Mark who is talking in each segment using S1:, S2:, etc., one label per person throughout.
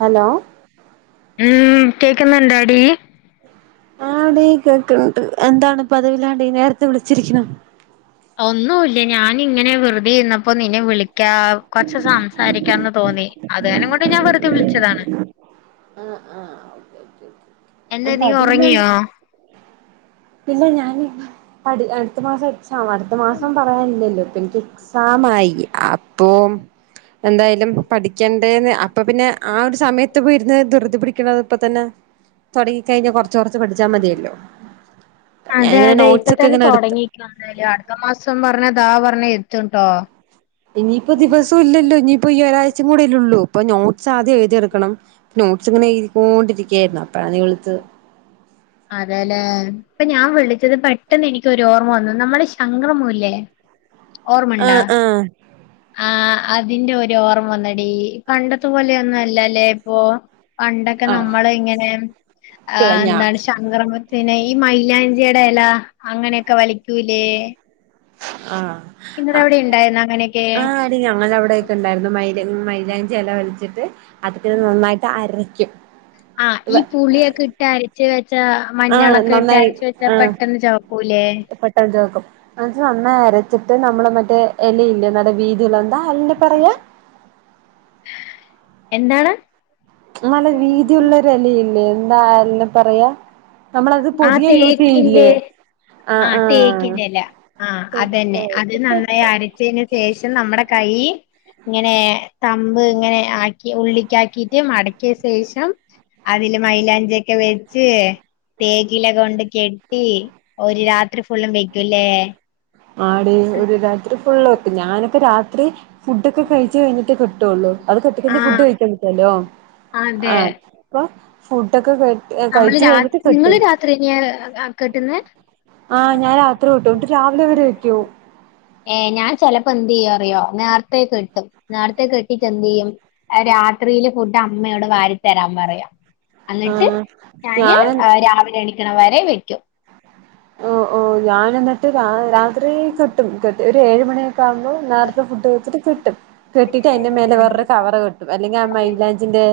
S1: Hello
S2: ഉം കേക്കുന്നുയുണ്ടോടി
S1: ആടീ കേക്കണ്ട് എന്താണ് പദവില്ലാണ്ട് നേരത്തെ വിളിച്ചിരിക്കണം
S2: ഒന്നുമല്ല ഞാനിങ്ങനെ വെറുതെ ഇന്നപ്പോ നിന്നെ വിളിക്കാ കൊറച്ച് സംസാരിക്കാന്ന് തോന്നി അത് തന്നെ കൊണ്ട് ഞാൻ വെറുതെ വിളിച്ചതാണ് എന്താ നീ
S1: പതിവില്ലാണ്ട്
S2: ഉറങ്ങിയോ
S1: ഇല്ല ഞാൻ അടുത്ത മാസം എക്സാം അടുത്ത മാസം പറയാനില്ലല്ലോ എനിക്ക് എക്സാം ആയി അപ്പൊ എന്തായാലും പഠിക്കേണ്ടേന്ന് അപ്പൊ പിന്നെ ആ ഒരു സമയത്ത് പോയിരുന്ന് ധ്യതി പിടി ഇപ്പ തന്നെ തുടങ്ങി കഴിഞ്ഞ കൊറച്ച കുറച്ച് പഠിച്ചാ മതിയല്ലോ
S2: അതെ
S1: ഞാനിങ്ങനെ
S2: അതെ ഇപ്പ
S1: നോട്ട്സ് ഒക്കെ
S2: തന്നെ
S1: ഇങ്ങനെ എടുത്ത്
S2: തുടങ്ങിക്ക അടുത്ത മാസം പറഞ്ഞതാ പറഞ്ഞ എത്തട്ടോ
S1: ഇനിയിപ്പ ദിവസം ഇല്ലല്ലോ ഇനിയിപ്പോ ഈ ഒരാഴ്ച കൂടെയല്ലേ ഉള്ളൂ ഇപ്പൊ നോട്ട്സ് ആദ്യം എഴുതി എടുക്കണം നോട്ട്സ് ഇങ്ങനെ എഴുതിക്കൊണ്ടിരിക്കയായിരുന്നു അപ്പഴാ നീ വിളിച്ചത്
S2: അതെല്ലേ ഇപ്പൊ ഞാൻ വിളിച്ചത് പെട്ടെന്ന് എനിിക്കൊരു ഓർമ്മ വന്നു നമ്മള് ശങ്കരമൂല്ലേ ഓർമ്മുണ്ടാ
S1: ആഹ് ആഹ്
S2: ആ അതിന്റെ ഒരു ഓർമ്മ വന്നടി പണ്ട അത്ത പോലെയൊന്നുംല്ലല്ലേ ഇപ്പൊ പണ്ടൊക്കെ
S1: ആഹ്
S2: നമ്മള ഇങ്ങനെ ആ
S1: പ്ല ഞാ
S2: എന്താണ് ശക്രമത്തിന് ഈ മൈലാഞ്ചി ടെ ഇല അങ്ങനെയൊക്കെ വലിക്കൂലേ
S1: ആ
S2: നിങ്ങളുടെ അവിടെ ഉണ്ടായിരുന്നു അങ്ങനെയൊക്കെ
S1: ആ അടി ഞങ്ങൾ അവിടെയൊക്കെ ഉണ്ടായിരുന്നു മൈലാഞ്ചി മൈലാഞ്ചി ഇല്ല ഒലിച്ചിട്ട് അതൊക്കെത് നന്നായിട്ട് അരയ്ക്കും
S2: ആഹ ഈ പുളിയൊക്കെ ഇട്ട് അരച്ച വെച്ചാ
S1: ആഹ്
S2: മഞ്ഞളൊക്കെ ഇട്ട
S1: നന്നായി
S2: അരച്ച വെച്ചാ
S1: ആഹ്
S2: പെട്ടെന്ന് ചവപ്പൂല ല്ലേ
S1: എന്ന നന്ന അരച്ചിട്ട് നമ്മള് മറ്റേ ഇലയില്ല ന വീതി അറെ പറയാ
S2: എന്താണ്
S1: നല്ല വീതി ഉുള്ള ഒരു അലയില്ലേ എന്താ പറയാ നമ്മളത്
S2: ആ
S1: പതിയ യൂസ് ചെയ്ല്ലേ
S2: തേക്കിന്റെ ആ തേക്കില ആ അതന്നെ അത് നന്നായി അരച്ചതിനന് ശേഷം നമ്മ കാര് ഇന തമ്പ് ഇങ്ങനെ ആക്കി ഉള്ള ആക്കിട്ട് മടക്കിയ ശേഷം അതില് മലാഞ്ചിയൊക്കെ വെച്ച് തേക്കയിലൊക്കെ കൊണ്ട് കെട്ടി ഒരു രാത്രി ഫുള്ളും വെക്കൂല്ലേ
S1: ആടി ഒരു രാത്രി ഫുള് വെക്കും ഞാനൊക്കെ രാത്രി ഫുടൊക്കെ കഴിച്ചച്ച് കഴിഞ്ഞിട്ട കേറ്റുവൊള്ളൂ അത്
S2: ആ
S1: കെട്ടിക്ക ഫുഡ് കഴിക്കാ പറ്റാലോ ആ
S2: അതെ
S1: ഇപ്പൊ ഫുഡൊക്കെ കേ
S2: നമ്മള് രാ നിങ്ങള് രാത്രിന കെട്ടുന്ന
S1: ആ ഞാൻ രാത്രി വിട്ടു ഇട്ട് രാവിലെ വരെ വയ്ക്കോ
S2: ഏ ഞാൻ ചെിലപ്പോ എന്ത് ചെയ്യും അറിയോ നേരത്തെ കെട്ടും നേരത്തെ കെട്ടിട്ട് എന്ത് ചെയ്യും രാത്രിയില് ഫുഡ് അമ്മയോട് വാരിത്തരാൻ പറയാം എന്നിട്ട്
S1: ആഹ്
S2: ഞാന് രാവിലെ എണിക്കണം വരെ വെക്കും
S1: ഓ ഓ ഞാൻ എന്നിട്ട് രാത്രികെട്ടും ഒരു എഴു മണി ുമ്പോ നേരത്തെ ഫുഡ് കഴിച്ചിട്ട് കെട്ടും കെട്ടിട്ട് അതിന്റെ മേലെ
S2: ഉം
S1: വേറൊരു കവറ് കെട്ടും അല്ലെങ്കിൽ ആ മൈലാഞ്ചിന്റെ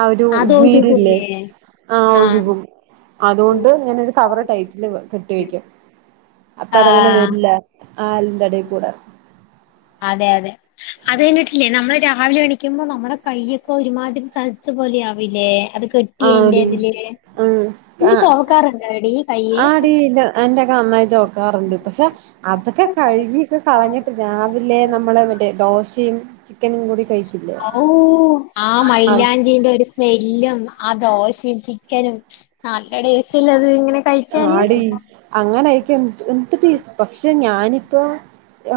S1: ആ ഒരു നീരില്ലേ
S2: അതോരുകൂല്ലേ
S1: ആ്
S2: ആഹ്
S1: ഒഴുകും അതുകൊണ്ട് ഇങ്ങനൊരു കവറടൈറ്റില് വ അപ്പൊ അതങ്ങനെ
S2: ആഹ്
S1: വരില്ല ആ ആലിന്റെടയിൽ കൂടാ
S2: അതെ അതെ അത് കഴിഞ്ഞിട്ടില്ലേ നമ്മള് രാവിലെ എണിക്കുമ്പോ നമ്മുടെ കയ്യൊക്കെ ഒരുമാതിരിം ചലച്ച പോലെ ആവില്ലേ അത് കെട്ടിയതിന്റെ
S1: ആടി
S2: അതില്
S1: ഉം
S2: എനി
S1: ആ
S2: ചോക്കാറുണ്ടോ ടികയ്യ
S1: [unintelligible] കാണാറുണ്ട് പക്ഷെ അതൊക്കെ കഴുകിൊക്കെ കളഞ്ഞിട്ട് രാവിലെ നമ്മള് മറ്റേ ദോ ചെയ്യും
S2: ഓ ആ
S1: അത്
S2: മൈലാഞ്ചിടെ ഒരു സ്മെല്ലും ദോശേഠ ചിക്കൻ നും നല്ല ടേസ്റ്റ് ആല്ലേ അത് കഴിക്കാന്
S1: അടി അങ്ങനൊയിക്ക എന്ത് ടേസ്റ്റേത് പക്ഷെ ഞാനിപ്പോൊ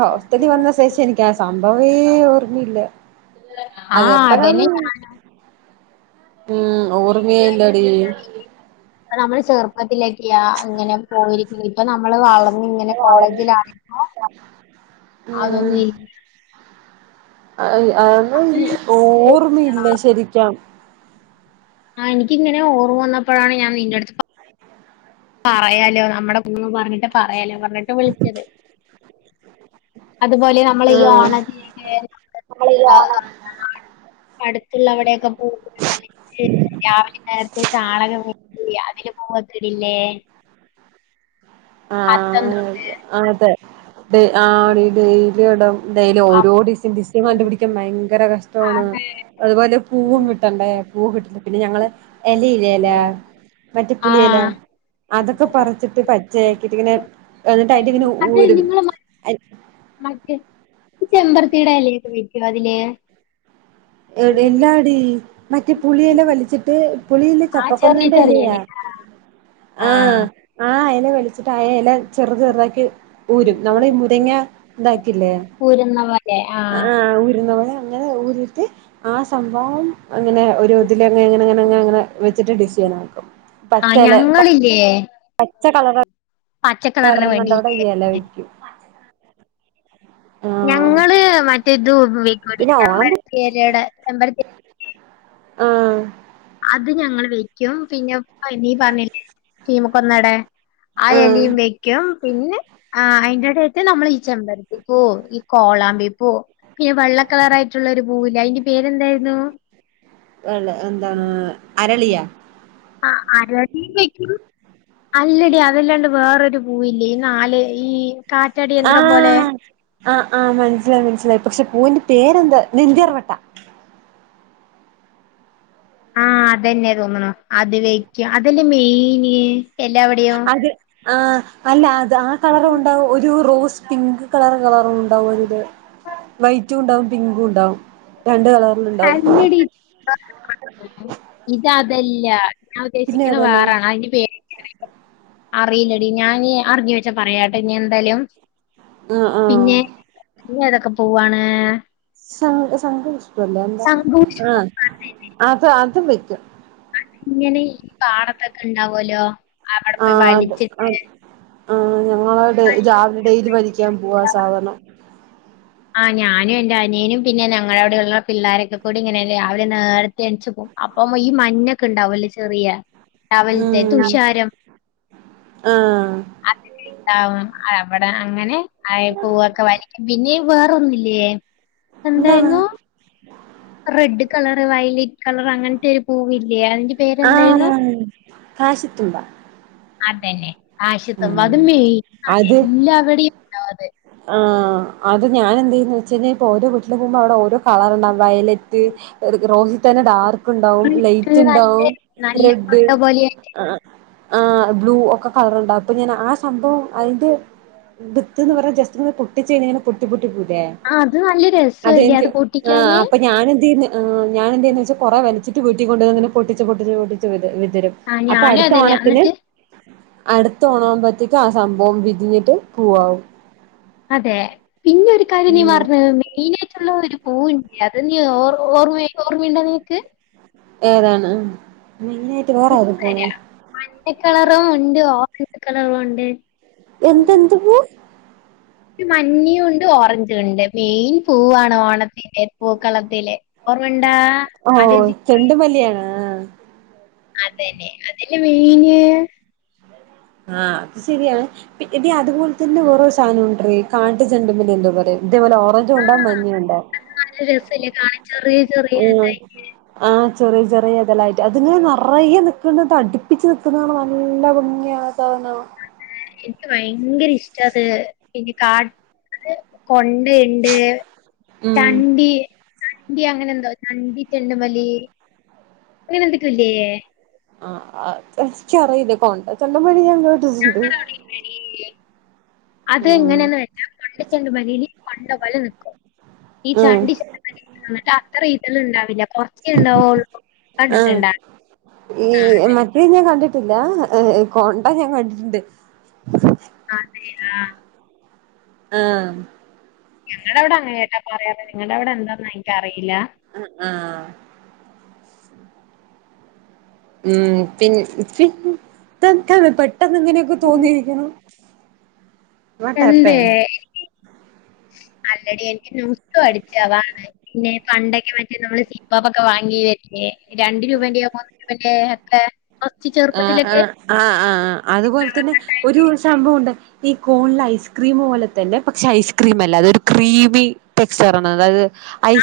S1: ഹോസ്റ്റലി വന്ന ശേഷം എനിക്കാ സംഭവേ ഓർമ്മയിില്ല
S2: ആ അതന്നെ
S1: അതെപ്പഴാന്ന് ഉം ഓർമ്മയല്ല അടി
S2: ചെറുപ്പത്തില ഇങ്ങനെ പോയിരിക്ക ഇപ്പൊ നമ്മള് വളർന്ന ഇങ്ങനെ കോളേജിലാണ്പോ അതൊന്നും ഇല്ല
S1: അന്നും ഓർമ്മയില്ലേ ശരിക്കാം
S2: ആ എനിക്കിങ്ങനെ ഓർമ്മ വന്നപ്പോഴാണ് ഞാൻ നിന്റെറ അടുത്ത് പറയാലോ നമ്മുടെ കുന്ന് പറഞ്ഞിട്ട് പറയാലോ പറഞ്ഞിട്ട് വിളിച്ചത് അതുപോലെ നമ്മൾ ഈ
S1: ഉം
S2: ഓണതിന്നു [inaudible] അടുത്തുള്ള അവിടെൊക്കെ പൂക്കൾ രാവിലെ നേർത്ത ചാണകം പോ അതില് പൂവത്തിടില്ലേ
S1: ആ അതെ ഡ ആണീ ഡെലിട എന്തായലും ഓരോ
S2: അപ്
S1: ഡിസൻ ഡിസ കണ്ടു പിടിക്കാൻ ഭയര കഷ്ടം ഇ
S2: അതെ
S1: അതുപോലെ പൂവും കിട്ടണ്ടേ പൂ കിട്ടുന്നു പിന്നെ ഞങ്ങള് ഇലയിലേലാ മറ്റേ പുളിയലാ
S2: ആഹ്
S1: അതൊക്കെ പറച്ചിട്ട് പച്ചയാക്കിട്ട് ഇങ്ങനെ എന്നിട്ട് അതിന്റെ ഇങ്ങനെ
S2: അത്
S1: ഊരും
S2: നിങ്ങള് മ
S1: [unintelligible]
S2: നറ്റമ്പർത്തിടെ അല്ലേക്കെ വയ്ിക്കോ അതില്േ
S1: എല്ലാടി മറ്റേ പുളിയെല്ലാം വലിച്ചിട്ട് പുളില്ല
S2: ആഹ് ചെറിയ
S1: ചപ്പക്കൊന്നന്റെല്ല
S2: ചെറിയ ഇല ആഹ്
S1: ആ
S2: ആഹ്
S1: ആ വളിച്ചിട്ട ആ ഇല ചെറ ചെറുതാക്കി ഊരും നമ്മളഈ മുരങ്ങ ഇതാക്കി ല്ലേ
S2: ഊരുന്ന പോലെ
S1: ആ
S2: ആഹ്
S1: ഊരുന്ന പോലെ അങ്ങനെ ഊരുറ്റി ആ സംഭവം അങ്ങനെ ഒരു ഒതിലനങ്ങ അങ്ങനെ വെച്ചിട്ട് ഡിഷൻക്കും പച്ച
S2: ആഹ് ഞങ്ങളില്ലേ
S1: പച്ച കളർ
S2: പച്ചക്കളറിന്
S1: വറുന്നുണ്ട് അവിടെ
S2: വേണ്ടിയില്ലേ
S1: ഇല വയ്ക്കും
S2: ഞങ്ങള് മറ്റേ ഇത്
S1: പിന്നെ
S2: ചെമ്പരത്തി ഇല
S1: ആഹ
S2: അത് ഞങ്ങ വെക്കും പിന്നെ ഇ പറഞ്ഞ ീമക്കൊന്നട ആ
S1: ആഹ്
S2: എലിയും വെക്കും പിന്നെ ആ അതിന്റെടയത്ത് നമ്മൾ ഈ ചെമ്പരത്തി പോ ഈ കോ കൊളാമ്പി പൂ പിന്നെ വെള്ള കളർ ആയിട്ടുള്ള ഒരു പൂവല്ല അതിന്റെ പേരെന്തായിരുന്നു
S1: വള്ള എന്താണ് അരളിയാ
S2: അരളി വെക്കും അല്ലടി അതല്ലാണ്ട് വേറൊരു പൂവ ഇല്ലേ നാല് ഈ കാറ്റാടി യന്ത്രം പോലെ
S1: ആഹ് ആഹ് ആഹ് മനസ്സിലായി മനസ്സിലായി പക്ഷെ പൂവിന്റെ പേരെന്താ നെന്തിറവട്ടാ
S2: ആഹ അതെന്നെ തോന്നണ അത് വെക്കും അതല്ലേ മെയിന് എല്ലാവിടെയും
S1: അത് ആ അല്ല അത് ആ കളറ ഉണ്ടാവും ഒരു റോ പിങ്ക് കളർ കളറ ഉണ്ടാവും അതില് വൈറ്റും ഉണ്ടാവും പിങ്കും ഉണ്ടാവും ര
S2: അ ഇത അതല്ല ഞാൻ
S1: പിന്നെ
S2: ഉദ്ദേശിക്കുന്നത്
S1: ഏതാണ്
S2: വേറൊണ് അതിന്റെ പേര് അറിയില്ലടി ഞാൻ അറിഞ്ഞ പ പറയാട്ടെ ഇനി എന്തായാലും
S1: ആഹ് ആഹ്
S2: പിന്നെ ഇ ഏതൊക്കെ പോവാണ്
S1: ല്ല
S2: തങ്കൂസ്
S1: ആഹ അത് അത് വെക്കും
S2: ഇങ്ങനെ ഈ പാടത്തൊക്കെ ഇണ്ടാവല്ലോ അവിടെ പോയി വലിച്ചിട്ട്
S1: ആ ഞങ്ങള രാവിലെ ഡെൽ വലിക്കാൻ പോവാ സാധനം
S2: ആ്ഞാനും എൻന്റെ അനിയനും പിന്നെ ഞങ്ങളുടെ അവിടെയള്ള പിള്ളോരൊക്കെ ൂടി ഇങ്ങനെല്ലേ അവര് നേരത്തെ എണച്ച്ു പോും അപ്പം ഈ മഞ്ഞൊക്കെ ഉണ്ടാവലേ ചെറിയ രാവിലത്തെ തുഷാരം
S1: ആഹ
S2: അ അ അവിടെ അങ്ങനെ ആ പൂവൊക്കെ വരക്കും പിന്നെ വേറൊന്നില്ലേ
S1: എന്താണ്
S2: എന്തായിരുന്നു റെഡ് കളറ് വയലറ്റ് കളർ അങ്ങനത്തെ ഒരു പൂവില്ലേ അതിന്റെ പേരെന്തായിരുന്നു
S1: കാശത്തുമ്പ
S2: അതന്നെ ആശ്യത്തുമ്പ അത് മെയി
S1: അത്
S2: എല്ലവിടെയും ഉണോ അത്
S1: ആ അത് ഞാൻ എന്തന്ന് വെച്ച കഴിഞ്ഞാൽ ഇപ്പൊ ഓരോ വീട്ടില പോകുമ്പോ അവിടെ ഓരോ കളർ ഉണ്ടാവ വയലറ്റ് റോഹിത് തന്നെ ഡാർക്ക് ഉണ്ടാവും
S2: ഇത്
S1: ലൈറ്റ്
S2: നല്ല
S1: ഉണ്ടാവും
S2: നല്ല
S1: റെഡ്
S2: മുട്ട പോലെ
S1: ആഹ ബ്ലൂ ഒക്കെ കളറുണ്ടാവും അപ്പൊ ഞാൻ ആ സംഭവം അതിന്റെ വിത്ത് എന്ന് പറഞ്ഞ ജസ് പൊട്ടിച്ചനെ പൊട്ടി പൊട്ടി പോല്ല
S2: ആ അത് നല്ല
S1: അത
S2: രസമല്ലേ അത്
S1: ആ
S2: പൊട്ടിക്കാന്
S1: അപ്പൊ ഞൻ എന്തന്ന് ഞാൻെന്തേെന്നെന്ന് വെച്ചാൽ കുറെ വലച്ചിട്ട് കീട്ടിക്കൊണ്ട്ങ്ങനെ പൊട്ടച്ച് പൊട്ടിച്ചച്ച് പൊട്ടച്ച് വി വിതരും
S2: ആ
S1: അപ്പൊ
S2: ഞാനും
S1: അടുത്ത
S2: അതന്നെ
S1: ഓണത്തിന്
S2: എന്നിട്ട്
S1: അടുത്തോണാവുമ്പോഴത്തേക്കും ആ സംഭവം വിരിഞ്ഞിട്ട് പൂവാവും
S2: അതേ പിന്നൊരു കാര്യം നീ
S1: ഉം
S2: പറഞ്ഞത് മെയിനായിട്ടുള്ള ഒരു പൂവ് അത് നി ഓ ഓർമ്മ ഓർമ്മയ്ണ്ടോ നിനക്ക്
S1: ഏതാണ് മെയ്നായിട്ട് വേറെ അത് പോല
S2: പച്ച കളറും ഉണ്ട് ഓറഞ്ച് കളറും ഉണ്ട്
S1: എന്തെന്ത് പൂ
S2: ഒരു മഞ്ഞും ഉണ്ട് ഓറഞ്ച ണ്ട് മെയിൻ പൂവാണ് ഓണത്തി ല്ല പൂക്കളത്തില്ലേ ഓർമ്മണ്ടാ അലോജികി.
S1: ആഹ
S2: അതന്നെ അതല്ലെ മെയിന്.
S1: ആഹ് അത് ശരിയാണ് ഇനി അതുപോലെ തന്നെ ഓരോ സാധന ഉണ്ടറി കാട്ടു ചെണ്ടപിനെ എന്താ പറയാ അതേപോലെ ഓറഞ്ച് കൊണ്ട മഞ്ഞിണ്ടാവും.
S2: നല്ല രസല്ലേ കാണാൻ ചെറിയ ചെറിയ
S1: ഉം
S2: ഇതായിട്ട്
S1: ആ ആ ചെറിയ ചെറിയ ഇതലായിട്ട് അതിങ്ങനെ നിറയെ നക്കത് അടിപ്പിച്ചച്ച് നക്കുന്നതാണ് നല്ല ഭഞ്ഞിയ.
S2: എനിക്ക്
S1: [unintelligible]
S2: ഭയങ്കര ഇഷ്ടത് പിന്നെ കാട് കൊണ്ട ണ്ട്
S1: ഉം
S2: ചണ്ടി ദി അങ്ങനെ എന്തോ ചണ്ടി ചെണ്ടുമലി അങ്ങനെ എന്തൊക്കല്ലേയ്.
S1: ആ ക്കറിയില്ല കൊണ്ട ചെന്നാപണിയ.
S2: ഞങ്ങടെവടെ ഇല്ലടി അത്
S1: ഉം
S2: എങ്ങനെയന്നവചാ [unintelligible] പണ്ട പോലെ നിക്കും ഈ
S1: ഉം
S2: ചണ്ടി ചിട്ട് അത്ര ഇതല ഉണ്ടാവില്ല കുറച്ചേ ഉണ്ടാവുള്ളൂ
S1: ആഹ
S2: കണ്ടിട്ടുണ്ടാ
S1: ഈ മറ്റേ ഞാൻ കണ്ടിട്ട. കണ്ടിട്ടില്ല കോണ്ട ഞാൻ കണ്ടിട്ടുണ്ട്
S2: അതെയാ.
S1: ആഹ
S2: ഞങ്ങടെവടെ അങ്ങനക്കാ പറയുന്നെ നിങ്ങളടെ വിടെ എന്താന്ന് എനിക്കറിയില്ല.
S1: ആഹ ആഹ് ഉം പിന്നെ ഇതെന്താണ് പെട്ടെന്ന് എങ്ങനെയൊക്കെ തോന്നിയിരിന്നു. വാട്ട്
S2: എന്തേ
S1: ഹാപ്പെൻഡ്
S2: അല്ലടി എനിക്ക് നൊസ്റ്റു അടിച്ചഅതാണ് പിന്നെ പണ്ടൊക്കെ മറ്റേ നമ്മള്. സിപ്പപ്പൊക്കെ വാങ്ങി തരേ രണ്ട രൂപന്റെയോ മൂന്ന് രൂപന്റെ ഒക്കെ കു ചെറുപ്പത്തിലൊക്കെ.
S1: ആഹ ആഹ് അതുപോലെ തന്നെ ഒരു സംഭവുണ്ടായി ഈ കോണിൽ ഐസ്ക്രീം പോലെ തന്നെ പക്ഷെ ഐസ് ക്രീം അല്ല അതൊരു ക്രീമി ടെക്സ്ചറ ആണ് അതായത്.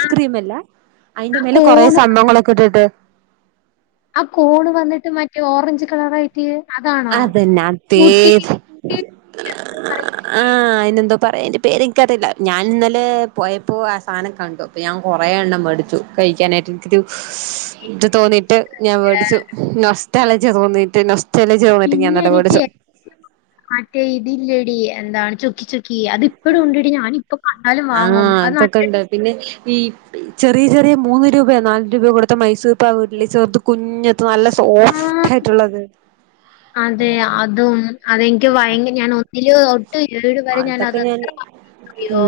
S2: ആ
S1: അല്ലേ അതിന്റെ മേല കൊറെ
S2: കോണ്
S1: സംഭവങ്ങളൊക്കെ ഇട്ടിട്ട്.
S2: ആ കോണ് വന്നിട്ട് മറ്റേ ഓറഞ്ച് കളർ ആയി
S1: അതന്നെ അ പേര് ആഹ് അതിനെതോ പറ എൻ്റെ പേര് എനിക്റിയില്ല ഞാനിന്നലെ പോയപ്പോ ആ സാധനം കണ്ടു അപ്പൾ ഞാൻ കുറെ എണ്ണം മേടിച്ചു. കഴിക്കാനായിട്ട് എനിക്കത് ഇത് തോന്നിയിട്ട് ഞാൻ വേടിച്ചു നൊസ്റ്റാൽജിയ തോന്നീട്ട് നൊസ് ചെലേച്ചി തോന്നിട്ട് ഞാൻ
S2: പിന്നെ
S1: പേടിച്ചു
S2: ത്ഇല്ലേടി എന്താണ് ചുക്കി ചുക്കി കി അത് ഇപ്പഴും ഉണ്ടെടി ഞാനിപ്പ കണ്ടാലും
S1: ആഹ്
S2: വാങ്ങും അത് നല്ല
S1: അതൊക്കെണ്ട് പിന്നെ ഈ പി ചെറിയ ചെറിയ മൂന്ന് രൂപയോ നാല് രൂപയോ കൊടുത്ത മൈസൂർ പ വീട്ട്ല ചെപ്പ് കുഞ്ഞത്ത് നല്ല സോഫ്റ്റ് ആയിട്ടുള്ളത്
S2: അതേ അതും അതെനിക്ക് ഭയങ്ക ഞാൻ ഒന്നില് തൊട്ട് ഏഴ് വരെ ഞാൻ
S1: അതൊക്കെ
S2: അത് എത്ര വാങ്ങിയെന്നറിയോ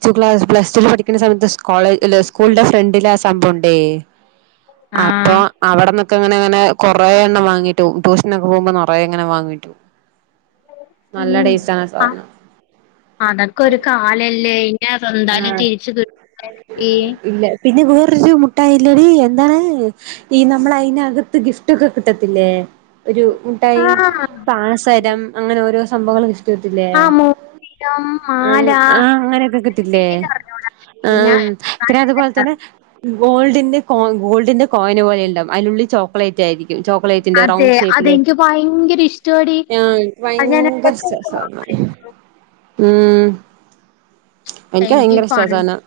S1: ച്ച് ക്ലാസ് പ്ലസ് ടൂല് പഠിക്കുന്ന സമയത്ത് സ് കോളേജ് സ്കൂളിന്റെ ഫ്രണ്ടില് ആ സംഭവുണ്ടേ
S2: ആ
S1: അപ്പോ അവിടൊന്നൊക്കെ അങ്ങനെങ്ങനെ കൊറേ എണ്ണം വാങ്ങിട്ടു പോവും ട്യൂഷ്നൊക്കെ പോകുമ്പോ നറയെ എങ്ങനെ വാങ്ങി
S2: ഉം
S1: ആണ് ആ
S2: അഹ്
S1: സാധനം
S2: അതക്കൊരു കാലല്ലേ ഇനി അത് എന്താലും
S1: ആഹ്
S2: തിരിച്ചു കിട്ടി ല്ലേ
S1: ഇല്ല പിന്നെ വേറൊരു മുട്ടായില്ലെടീ എന്താ ണ് ഈ നമ്മൾ അയിന ക്കത്ത് ഗിഫ്റ്റൊക്കെ കിട്ടത്തില്ലേ ഒരു മുട്ടായി
S2: ആഹ്
S1: പാർ തരം അങ്ങനെ ഓരോ സംഭവങ്ങള് ഗിഫ്റ്റ് കിട്ടില്ലേ
S2: ആഹ് മോതിരം
S1: ഉം
S2: മാല
S1: ആഹ അങ്ങനെയൊക്കെ കിട്ടില്ലേ
S2: എനിക്കറിഞ്ഞൂടാ
S1: ആ
S2: ഞാ
S1: പിന്നെ അതുപോലെ തന്നെ ഗോൾഡിന്റെ കോ ഗോൾഡിന്റെ കോയിന് പോലെ ഇണ്ടാവും അയിനുള്ളിൽ ചോക്ലേറ്റ് ആയിരിക്കും ചോക്ലേറ്റിന്റെ
S2: അതെ
S1: റൗണ്ട് ഷേയ്പ്പില്
S2: അതെനിക്ക് ഭയങ്കര ഇഷ്ടാടി
S1: ആ ഇൻക്ക്
S2: അത് ഞാൻ
S1: ഭയങ്കര
S2: ഇടക്ക്
S1: ഇഷ്ടാ സാധനം ഉം എൻക്ക്
S2: എനിക്ക്
S1: ഭയങ്കരഷ്ട്ടാ
S2: പൺ
S1: ആ സാനം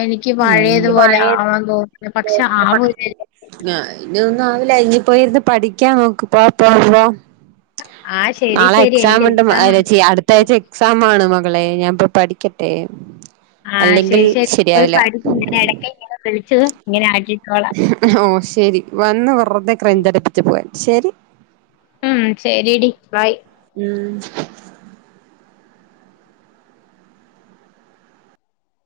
S2: എനിക്ക്
S1: എനിക്ക്
S2: പഴയതുപോലെ ആവാൻ തോന്നുന്നു
S1: പയേതുണ്ട്
S2: പക്ഷെ ആവൂലല്ലോ
S1: ആ ഇതൊന്നും ആവില്ല ഇനിപ്പര്ന്ന് പഠിക്കാൻ നോക്ക് പോ പോ പോ
S2: ആഹ് ശരി
S1: നാളെ
S2: ശരി എനിക്ക്
S1: എക്സാമ്ണ്ട്
S2: എക്സാം
S1: യേച്യേ അടുത്താഴ്ച എക്സാമാണ് മകളെ ഞാൻ പിറ് പഠിക്കട്ടെ
S2: ആഹ
S1: അല്ലെങ്കിൽ
S2: ശരി ശരി പോയി
S1: ശരിയാവില്ല
S2: പഠി ഇങ്ങനെ എടക്ക് ഇങ്ങനെ വിളിച്ച് ഇങ്ങനെ ആക്കിക്കൊളാം
S1: ഓ ശെരി വന്ന് വെറുതെ ക്രഞ്ചടിപ്പിച്ച് പോവാ ശെരി
S2: ഉം ശരി ഡി ബൈ
S1: ഉം